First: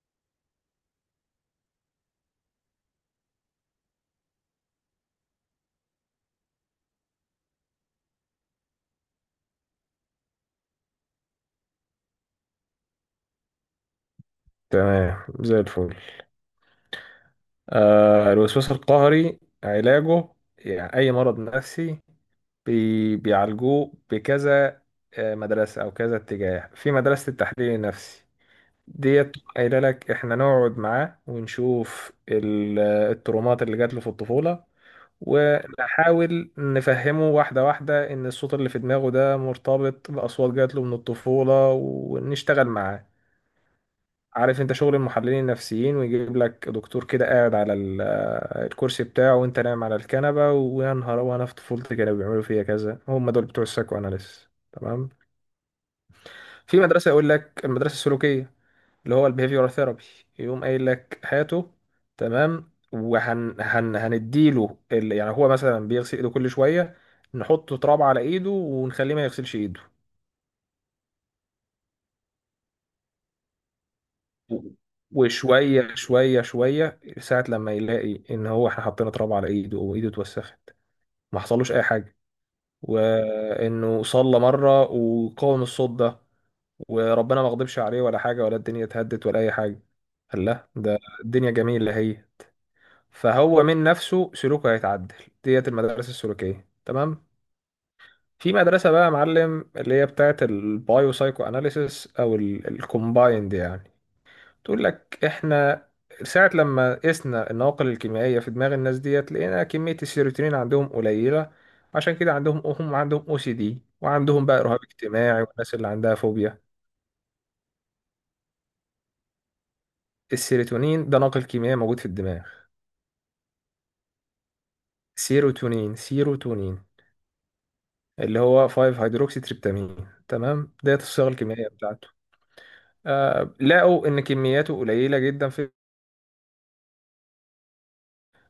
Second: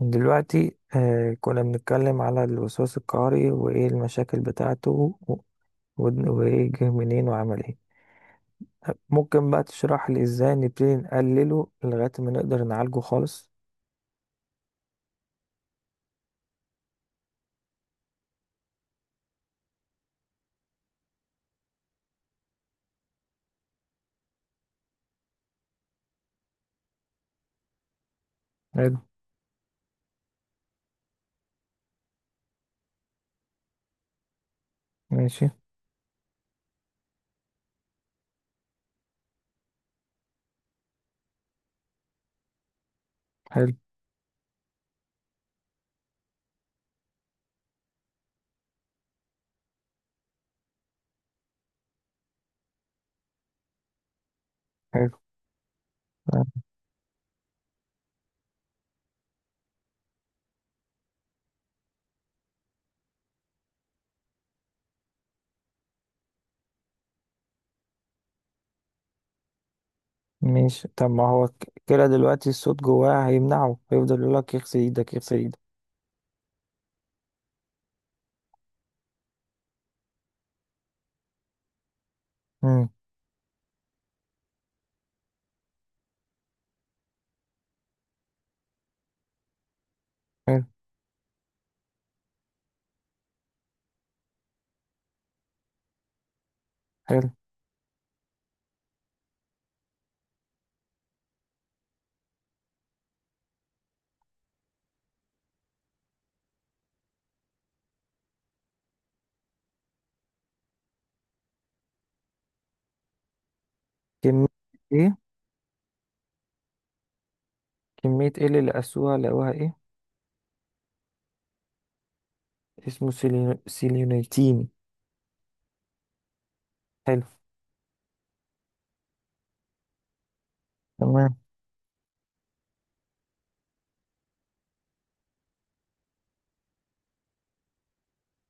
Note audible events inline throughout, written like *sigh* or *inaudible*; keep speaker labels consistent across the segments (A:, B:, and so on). A: دلوقتي كنا بنتكلم على الوسواس القهري وإيه المشاكل بتاعته وإيه جه منين وعمل إيه. ممكن بقى تشرح لي إزاي نبتدي نقلله لغاية ما نقدر نعالجه خالص؟
B: تمام، زي الفل. آه، الوسواس القهري علاجه، يعني أي مرض نفسي بيعالجوه بكذا مدرسة أو كذا اتجاه. في مدرسة التحليل النفسي
A: حلو.
B: ديت قايلة لك إحنا نقعد معاه ونشوف الترومات اللي جات له في الطفولة،
A: ماشي.
B: ونحاول نفهمه واحدة واحدة إن الصوت اللي في دماغه ده مرتبط بأصوات جات له من الطفولة، ونشتغل معاه.
A: حلو.
B: عارف انت شغل المحللين النفسيين، ويجيب لك دكتور كده قاعد على الكرسي بتاعه وانت نايم على الكنبة، ويا نهار وانا في طفولتي كانوا بيعملوا فيا كذا. هم دول بتوع السايكو اناليس، تمام.
A: حلو. آه.
B: في مدرسة يقول لك المدرسة السلوكية اللي هو البيهيفيورال ثيرابي، يقوم قايل لك هاته، تمام، وهن هن هنديله يعني هو مثلا بيغسل ايده كل شوية، نحط تراب على ايده ونخليه ما يغسلش ايده.
A: ماشي. طب ما هو كده دلوقتي الصوت جواه هيمنعه، هيفضل يقول لك يغسل إيدك يغسل إيدك.
B: وشوية شوية شوية ساعة لما يلاقي إن هو إحنا حطينا تراب على إيده وإيده اتوسخت، ما حصلوش أي حاجة.
A: مم.
B: وإنه صلى مرة وقاوم الصوت ده، وربنا ما غضبش عليه ولا حاجة، ولا الدنيا اتهدت ولا أي حاجة، قال
A: حلو.
B: لا، ده الدنيا جميلة هي. فهو من نفسه سلوكه هيتعدل. ديت المدارس السلوكية،
A: حلو.
B: تمام. في مدرسة بقى يا معلم اللي هي بتاعت البايو سايكو أناليسيس أو الكومبايند، يعني تقول لك احنا ساعة لما قسنا النواقل الكيميائية في دماغ الناس ديت، لقينا كمية السيروتونين عندهم قليلة، عشان كده عندهم، هم عندهم او سي دي،
A: كمية.
B: وعندهم بقى رهاب
A: إيه.
B: اجتماعي، والناس اللي عندها فوبيا.
A: كمية إيه اللي لقوها إيه؟
B: السيروتونين ده ناقل كيميائي موجود في الدماغ.
A: اسمه سيلينيتين.
B: سيروتونين
A: حلو.
B: اللي هو 5 هيدروكسي تريبتامين، تمام، ديت الصيغة
A: تمام.
B: الكيميائية بتاعته. آه، لقوا ان كمياته قليلة جدا في،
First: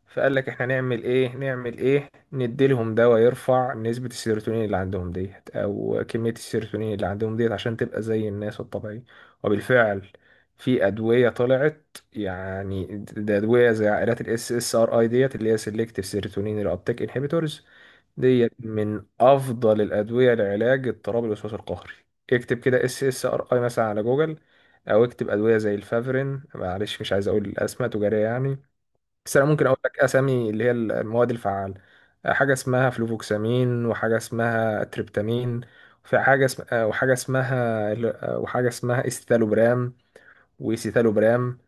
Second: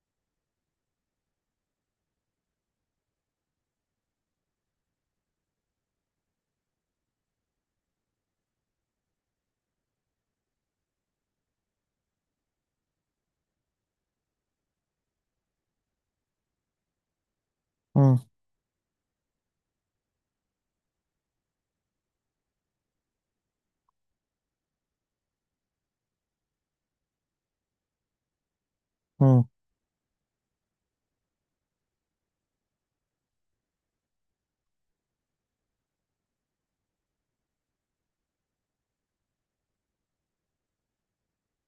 B: فقال لك احنا نعمل ايه، نديلهم دواء يرفع نسبة السيروتونين اللي عندهم ديت، او كمية السيروتونين اللي عندهم ديت، عشان تبقى زي الناس الطبيعي. وبالفعل في ادوية طلعت، يعني ده ادوية زي عائلات الاس اس ار اي ديت، اللي هي سيلكتيف سيروتونين الابتيك انهبيتورز.
A: مم.
B: ديت من افضل الادوية لعلاج اضطراب الوسواس القهري. اكتب كده اس اس ار اي مثلا على جوجل، او اكتب ادوية زي الفافرين، معلش مش عايز اقول الاسماء تجارية يعني. بس
A: مم.
B: انا ممكن اقول لك اسامي اللي هي المواد الفعاله. حاجه اسمها فلوفوكسامين، وحاجه اسمها تريبتامين، في حاجه اسم... آه، وحاجه اسمها، وحاجه اسمها استالوبرام، وسيتالوبرام.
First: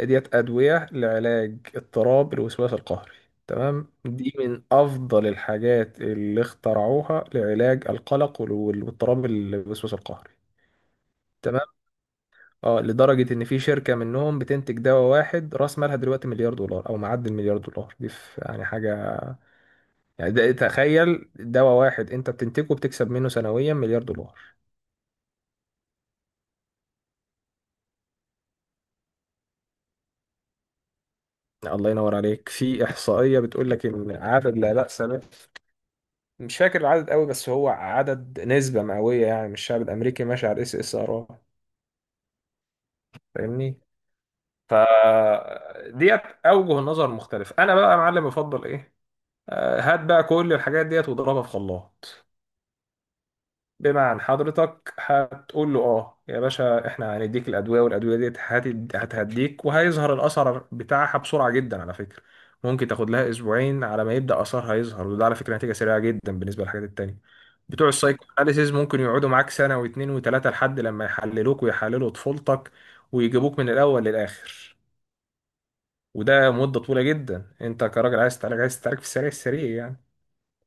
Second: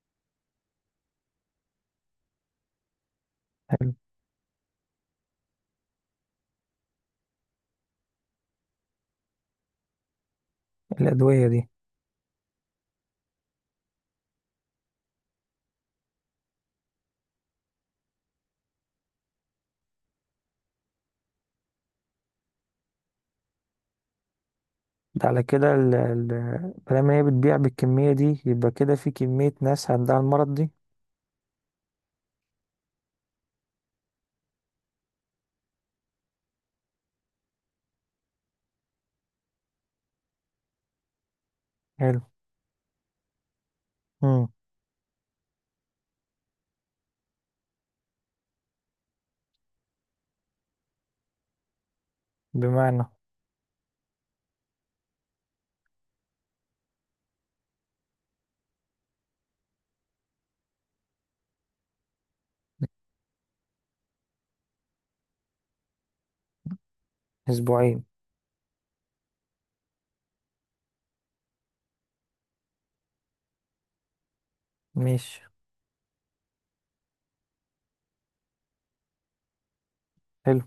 B: ديت ادويه لعلاج اضطراب الوسواس القهري، تمام. دي من افضل الحاجات اللي اخترعوها لعلاج القلق واضطراب الوسواس القهري،
A: الأدوية
B: تمام.
A: دي؟
B: اه، لدرجة ان في شركة منهم بتنتج دواء واحد، راس مالها دلوقتي مليار دولار او معدي المليار دولار، دي يعني حاجة، يعني ده تخيل دواء واحد انت بتنتجه بتكسب منه سنويا مليار دولار.
A: ده على كده مادام هي بتبيع بالكمية دي يبقى كده في كمية ناس عندها المرض دي.
B: الله ينور عليك، في احصائيه بتقول لك ان عدد لا باس به، مش فاكر العدد قوي، بس هو عدد نسبه مئويه يعني من الشعب الامريكي ماشي على الاس اس ار،
A: حلو.
B: فاهمني.
A: مم.
B: ف ديت اوجه النظر مختلف. انا بقى يا معلم بفضل ايه؟ هات بقى كل الحاجات ديت واضربها في خلاط.
A: بمعنى؟
B: بمعنى حضرتك هتقول له اه يا باشا، احنا هنديك الادويه، والادويه دي هتهديك، وهيظهر الاثر بتاعها بسرعه جدا على فكره، ممكن تاخد لها اسبوعين على ما يبدا اثرها يظهر، وده على فكره نتيجه سريعه جدا بالنسبه للحاجات التانيه. بتوع
A: أسبوعين؟
B: السايكو اناليسيز ممكن يقعدوا معاك سنه واتنين وتلاته لحد لما يحللوك ويحللوا طفولتك ويجيبوك من الاول للاخر،
A: ماشي.
B: وده مده طويله جدا. انت كراجل عايز تعالج، عايز تعالج في السريع السريع يعني.
A: حلو.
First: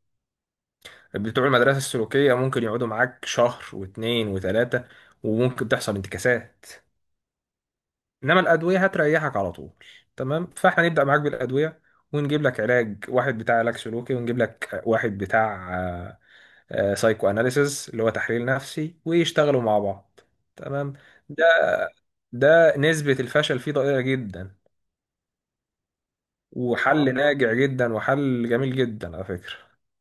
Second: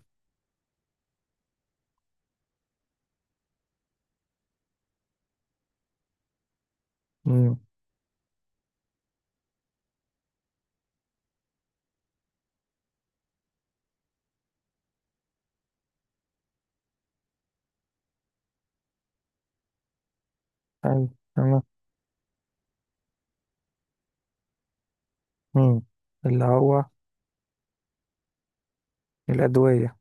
B: بتوع المدرسة السلوكية ممكن يقعدوا معاك شهر واتنين وتلاتة، وممكن تحصل انتكاسات.
A: مم.
B: إنما الأدوية هتريحك على طول. تمام، فإحنا نبدأ معاك بالأدوية، ونجيب لك علاج واحد بتاع علاج سلوكي، ونجيب لك واحد بتاع سايكو أناليسيس اللي هو تحليل نفسي، ويشتغلوا مع بعض، تمام.
A: حلو.
B: ده
A: تمام.
B: ده نسبة الفشل فيه ضئيلة جدا،
A: مم. اللي هو.
B: وحل ناجع جدا، وحل جميل جدا على فكرة.
A: الأدوية.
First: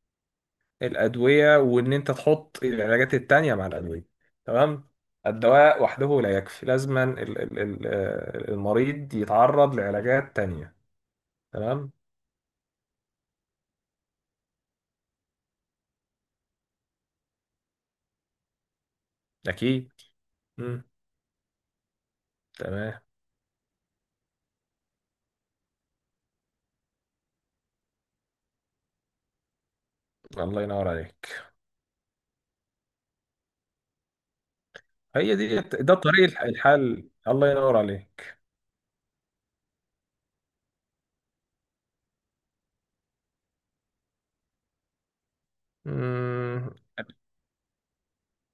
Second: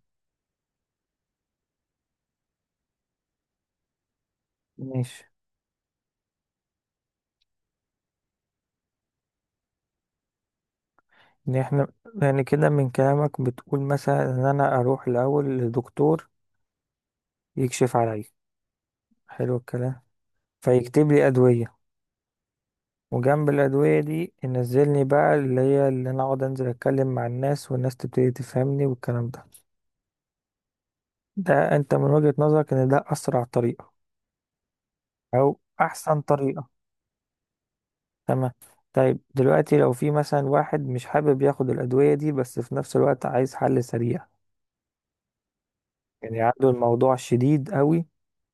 B: الأدوية، وإن أنت تحط العلاجات التانية مع الأدوية، تمام.
A: ماشي.
B: الدواء وحده لا يكفي، لازما المريض يتعرض لعلاجات تانية،
A: يعني احنا.
B: تمام.
A: يعني كده من كلامك بتقول مثلا إن أنا أروح الأول لدكتور يكشف عليا. حلو
B: أكيد.
A: الكلام.
B: مم.
A: فيكتب لي أدوية،
B: تمام.
A: وجنب الأدوية دي ينزلني بقى اللي هي اللي أنا أقعد أنزل أتكلم مع الناس والناس تبتدي تفهمني والكلام ده.
B: الله ينور عليك،
A: ده أنت من وجهة نظرك إن ده أسرع طريقة،
B: هي
A: أو
B: دي، ده
A: أحسن
B: طريق
A: طريقة.
B: الحل، الله ينور عليك.
A: تمام. طيب دلوقتي لو في مثلا واحد مش حابب ياخد الأدوية دي بس في نفس الوقت عايز حل سريع، يعني عنده
B: مم.
A: الموضوع شديد قوي،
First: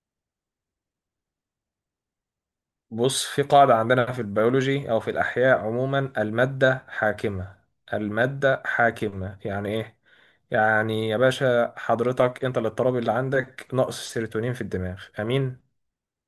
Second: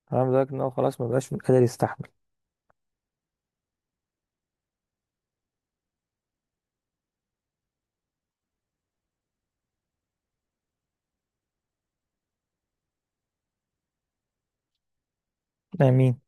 A: تمام، لدرجة إن هو خلاص مبقاش قادر يستحمل.
B: بص، في قاعدة عندنا في البيولوجي أو في الأحياء عموما: المادة حاكمة. المادة حاكمة يعني إيه؟ يعني يا باشا حضرتك أنت الاضطراب اللي عندك نقص السيروتونين في الدماغ، أمين؟
A: آمين.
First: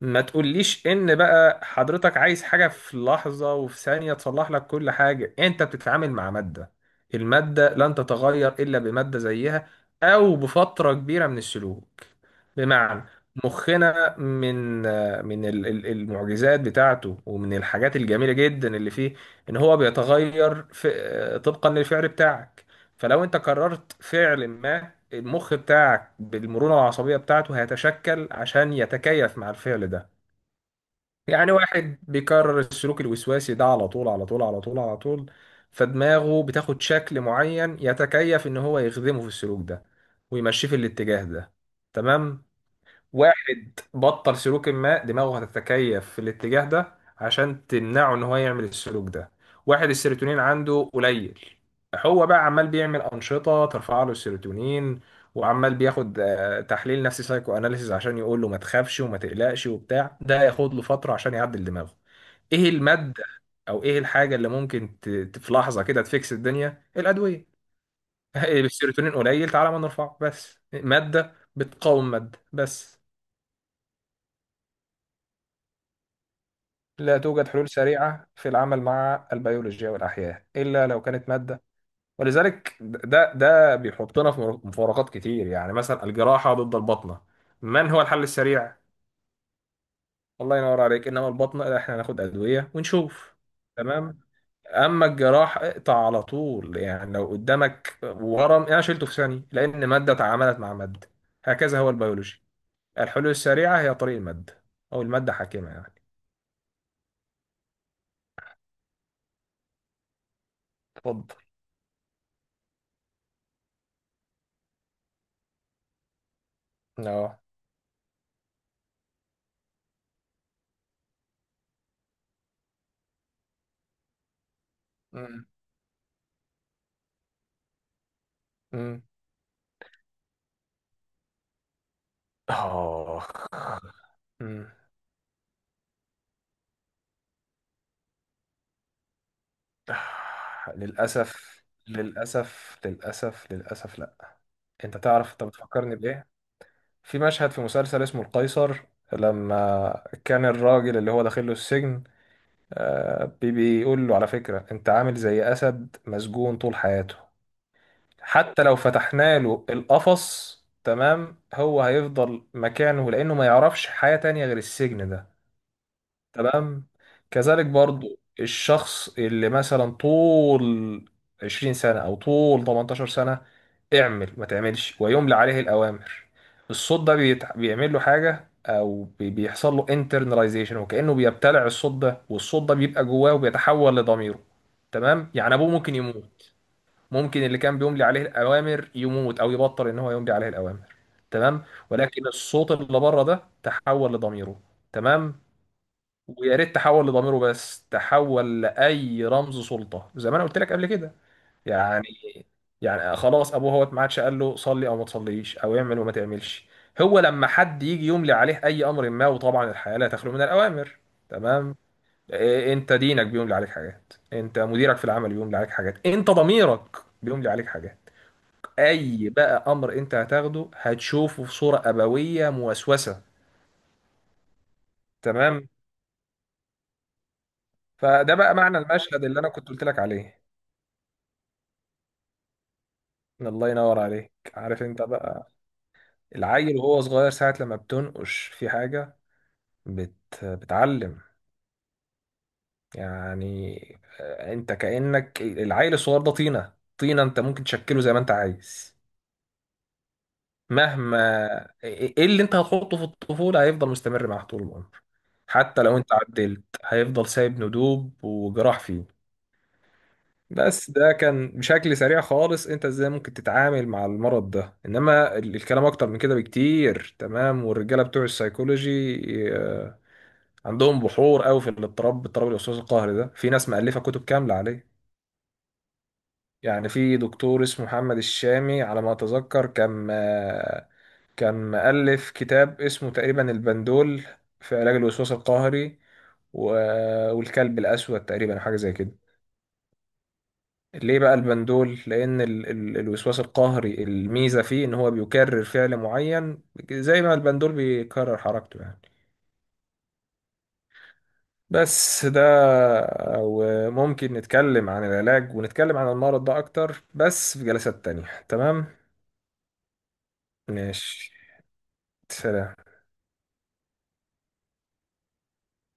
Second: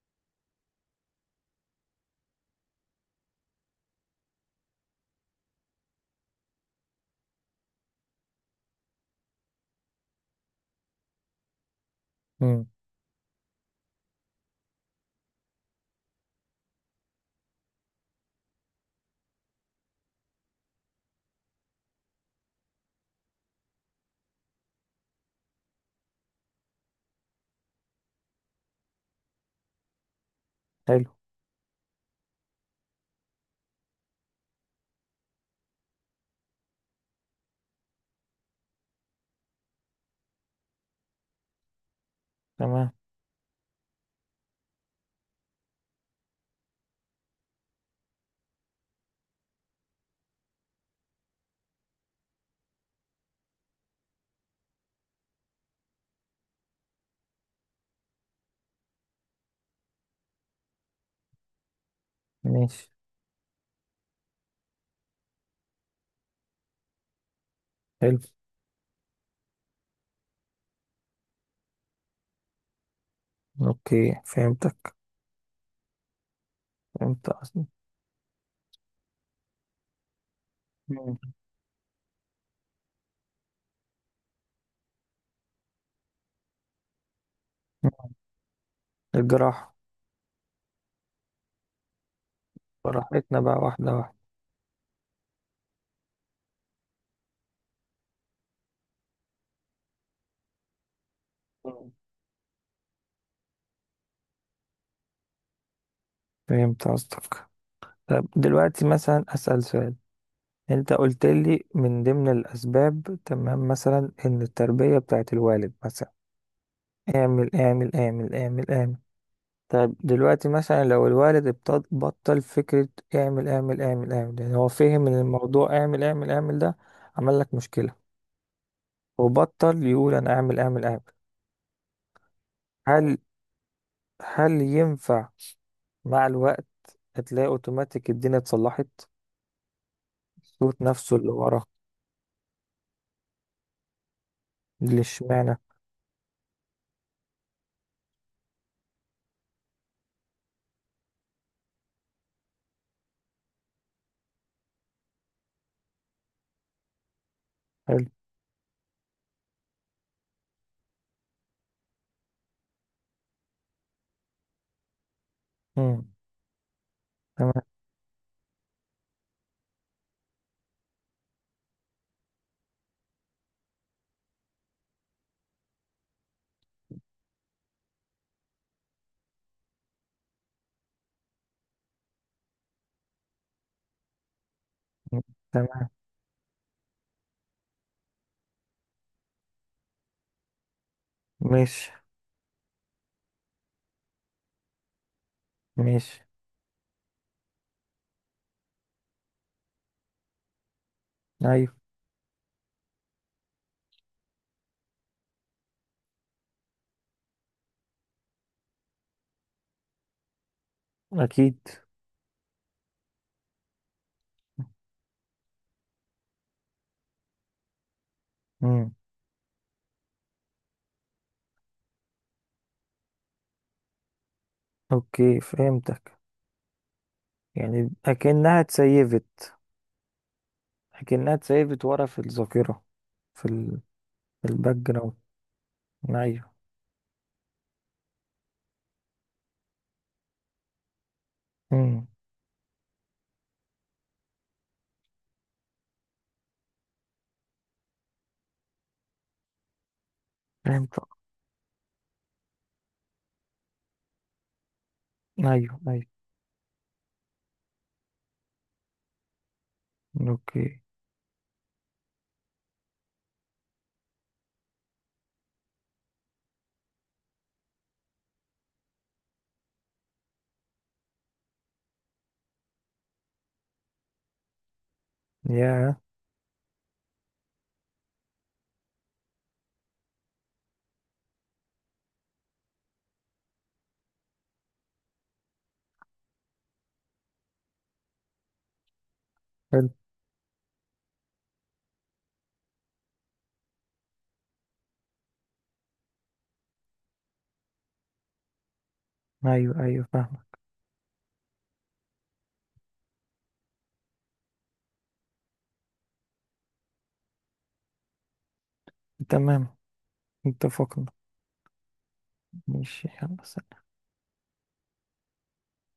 B: ما تقوليش ان بقى حضرتك عايز حاجة في لحظة وفي ثانية تصلح لك كل حاجة. انت بتتعامل مع مادة، المادة لن تتغير الا بمادة زيها، او بفترة كبيرة من السلوك.
A: مم.
B: بمعنى، مخنا من المعجزات بتاعته ومن الحاجات الجميلة جدا اللي فيه، ان هو بيتغير في طبقا للفعل بتاعك. فلو انت قررت فعل ما، المخ بتاعك بالمرونة العصبية بتاعته هيتشكل عشان يتكيف مع الفعل ده.
A: حلو.
B: يعني واحد بيكرر السلوك الوسواسي ده على طول على طول على طول على طول، فدماغه بتاخد شكل معين يتكيف ان هو يخدمه في السلوك ده، ويمشيه في الاتجاه ده، تمام.
A: تمام.
B: واحد بطل سلوك ما، دماغه هتتكيف في الاتجاه ده عشان تمنعه ان هو يعمل السلوك ده. واحد السيروتونين عنده قليل، هو بقى عمال بيعمل أنشطة ترفع له السيروتونين، وعمال بياخد تحليل نفسي سايكو اناليسيز عشان يقول له ما تخافش وما تقلقش وبتاع، ده هياخد له فترة عشان يعدل دماغه. ايه
A: ماشي.
B: المادة او ايه الحاجة اللي ممكن في لحظة كده تفكس الدنيا؟ الأدوية.
A: حلو.
B: *laughs* السيروتونين قليل، تعالى ما نرفعه، بس مادة بتقاوم مادة، بس.
A: أوكي فهمتك.
B: لا
A: فهمت
B: توجد
A: أصلا.
B: حلول سريعة في العمل مع البيولوجيا والأحياء إلا لو
A: مم.
B: كانت مادة. ولذلك ده بيحطنا في مفارقات كتير. يعني مثلا الجراحة ضد البطنة، من هو الحل السريع؟
A: الجراحة.
B: الله ينور عليك. إنما البطنة لا، إحنا هناخد أدوية ونشوف.
A: براحتنا بقى واحدة واحدة.
B: تمام، أما الجراحة اقطع على طول، يعني لو قدامك ورم، يعني أنا شلته في ثانية لأن مادة تعاملت مع مادة. هكذا هو
A: مم.
B: البيولوجي. الحلول السريعة هي طريق المادة، أو المادة حاكمة يعني.
A: فهمت قصدك. طب دلوقتي مثلا أسأل سؤال. أنت قلت
B: اتفضل.
A: لي من ضمن الأسباب، تمام، مثلا إن التربية بتاعت الوالد مثلا
B: اه.
A: اعمل اعمل اعمل اعمل اعمل. طب دلوقتي مثلا لو الوالد بطل فكرة اعمل اعمل اعمل اعمل، يعني هو فهم إن
B: مم.
A: الموضوع اعمل اعمل اعمل ده عمل لك مشكلة،
B: مم.
A: وبطل يقول أنا اعمل اعمل اعمل. هل
B: آه.
A: هل
B: مم.
A: ينفع مع الوقت، هتلاقي أوتوماتيك الدنيا اتصلحت،
B: آه،
A: صوت نفسه اللي ورا؟
B: للأسف. للأسف للأسف للأسف لأ. أنت
A: اللي
B: تعرف أنت
A: اشمعنى.
B: بتفكرني بإيه؟ في مشهد في مسلسل اسمه القيصر، لما كان الراجل اللي هو داخل له السجن، بيقول له على فكرة: أنت عامل زي أسد مسجون طول حياته،
A: حلو.
B: حتى لو فتحنا له القفص، تمام، هو هيفضل مكانه لأنه ما يعرفش حياة تانية غير السجن ده،
A: مم.
B: تمام.
A: تمام.
B: كذلك برضو الشخص اللي مثلا طول 20 سنة أو طول 18 سنة اعمل ما تعملش ويملى عليه الأوامر، الصوت ده بيعمل له حاجة، أو بيحصل له internalization، وكأنه بيبتلع الصوت ده، والصوت ده بيبقى جواه وبيتحول لضميره، تمام. يعني أبوه
A: تمام.
B: ممكن يموت، ممكن اللي كان بيملي عليه الأوامر يموت، أو يبطل إن هو يملي عليه الأوامر، تمام،
A: ماشي.
B: ولكن الصوت اللي بره ده تحول لضميره، تمام.
A: ماشي.
B: ويا ريت تحول لضميره بس، تحول لاي رمز سلطه زي ما انا قلت لك قبل كده.
A: ايوه.
B: يعني، يعني خلاص، ابوه هو ما عادش قال له صلي او ما تصليش او اعمل وما تعملش، هو لما حد يجي يملي عليه اي امر ما، وطبعا الحياه لا تخلو من الاوامر،
A: اكيد.
B: تمام. إيه، انت دينك بيملي عليك حاجات، انت مديرك في العمل بيملي عليك حاجات، انت ضميرك بيملي عليك حاجات.
A: مم.
B: اي بقى امر انت هتاخده هتشوفه في صوره ابويه موسوسه.
A: اوكي
B: تمام.
A: فهمتك. يعني
B: فده بقى
A: اكنها
B: معنى المشهد اللي انا
A: اتسيفت.
B: كنت قلت لك عليه.
A: اكنها اتسيفت ورا في الذاكره، في
B: الله
A: ال...
B: ينور عليك.
A: في الباك
B: عارف انت
A: جراوند.
B: بقى،
A: ايوه.
B: العيل وهو صغير ساعة لما بتنقش في حاجة، بت... بتعلم،
A: مم.
B: يعني آه، انت كأنك العيل الصغير ده طينة، طينة، انت ممكن تشكله زي ما انت عايز.
A: فهمت.
B: مهما ايه إيه، إيه اللي انت هتحطه في الطفولة هيفضل مستمر معاك طول العمر،
A: ايوه
B: حتى لو
A: ايوه.
B: انت عدلت هيفضل سايب ندوب وجراح فيه.
A: اوكي.
B: بس ده كان بشكل سريع خالص، انت ازاي ممكن تتعامل مع المرض ده. انما الكلام اكتر من كده بكتير، تمام، والرجاله بتوع السيكولوجي آه، عندهم بحور قوي في الاضطراب، اضطراب الوسواس القهري ده، في ناس مؤلفه كتب كامله عليه.
A: يا
B: يعني في دكتور اسمه محمد الشامي على ما اتذكر، كان كان مؤلف كتاب اسمه تقريبا البندول في علاج الوسواس القهري، والكلب الاسود، تقريبا حاجه زي كده.
A: حلو.
B: ليه بقى البندول؟ لأن ال ال الوسواس القهري الميزة فيه إن هو بيكرر فعل معين، زي ما البندول بيكرر حركته يعني.
A: ايوه ايوه فاهمك.
B: بس ده، وممكن نتكلم عن العلاج ونتكلم عن المرض ده أكتر بس في جلسات تانية، تمام؟
A: تمام. اتفقنا.
B: ماشي، سلام.
A: ماشي، يلا سلام.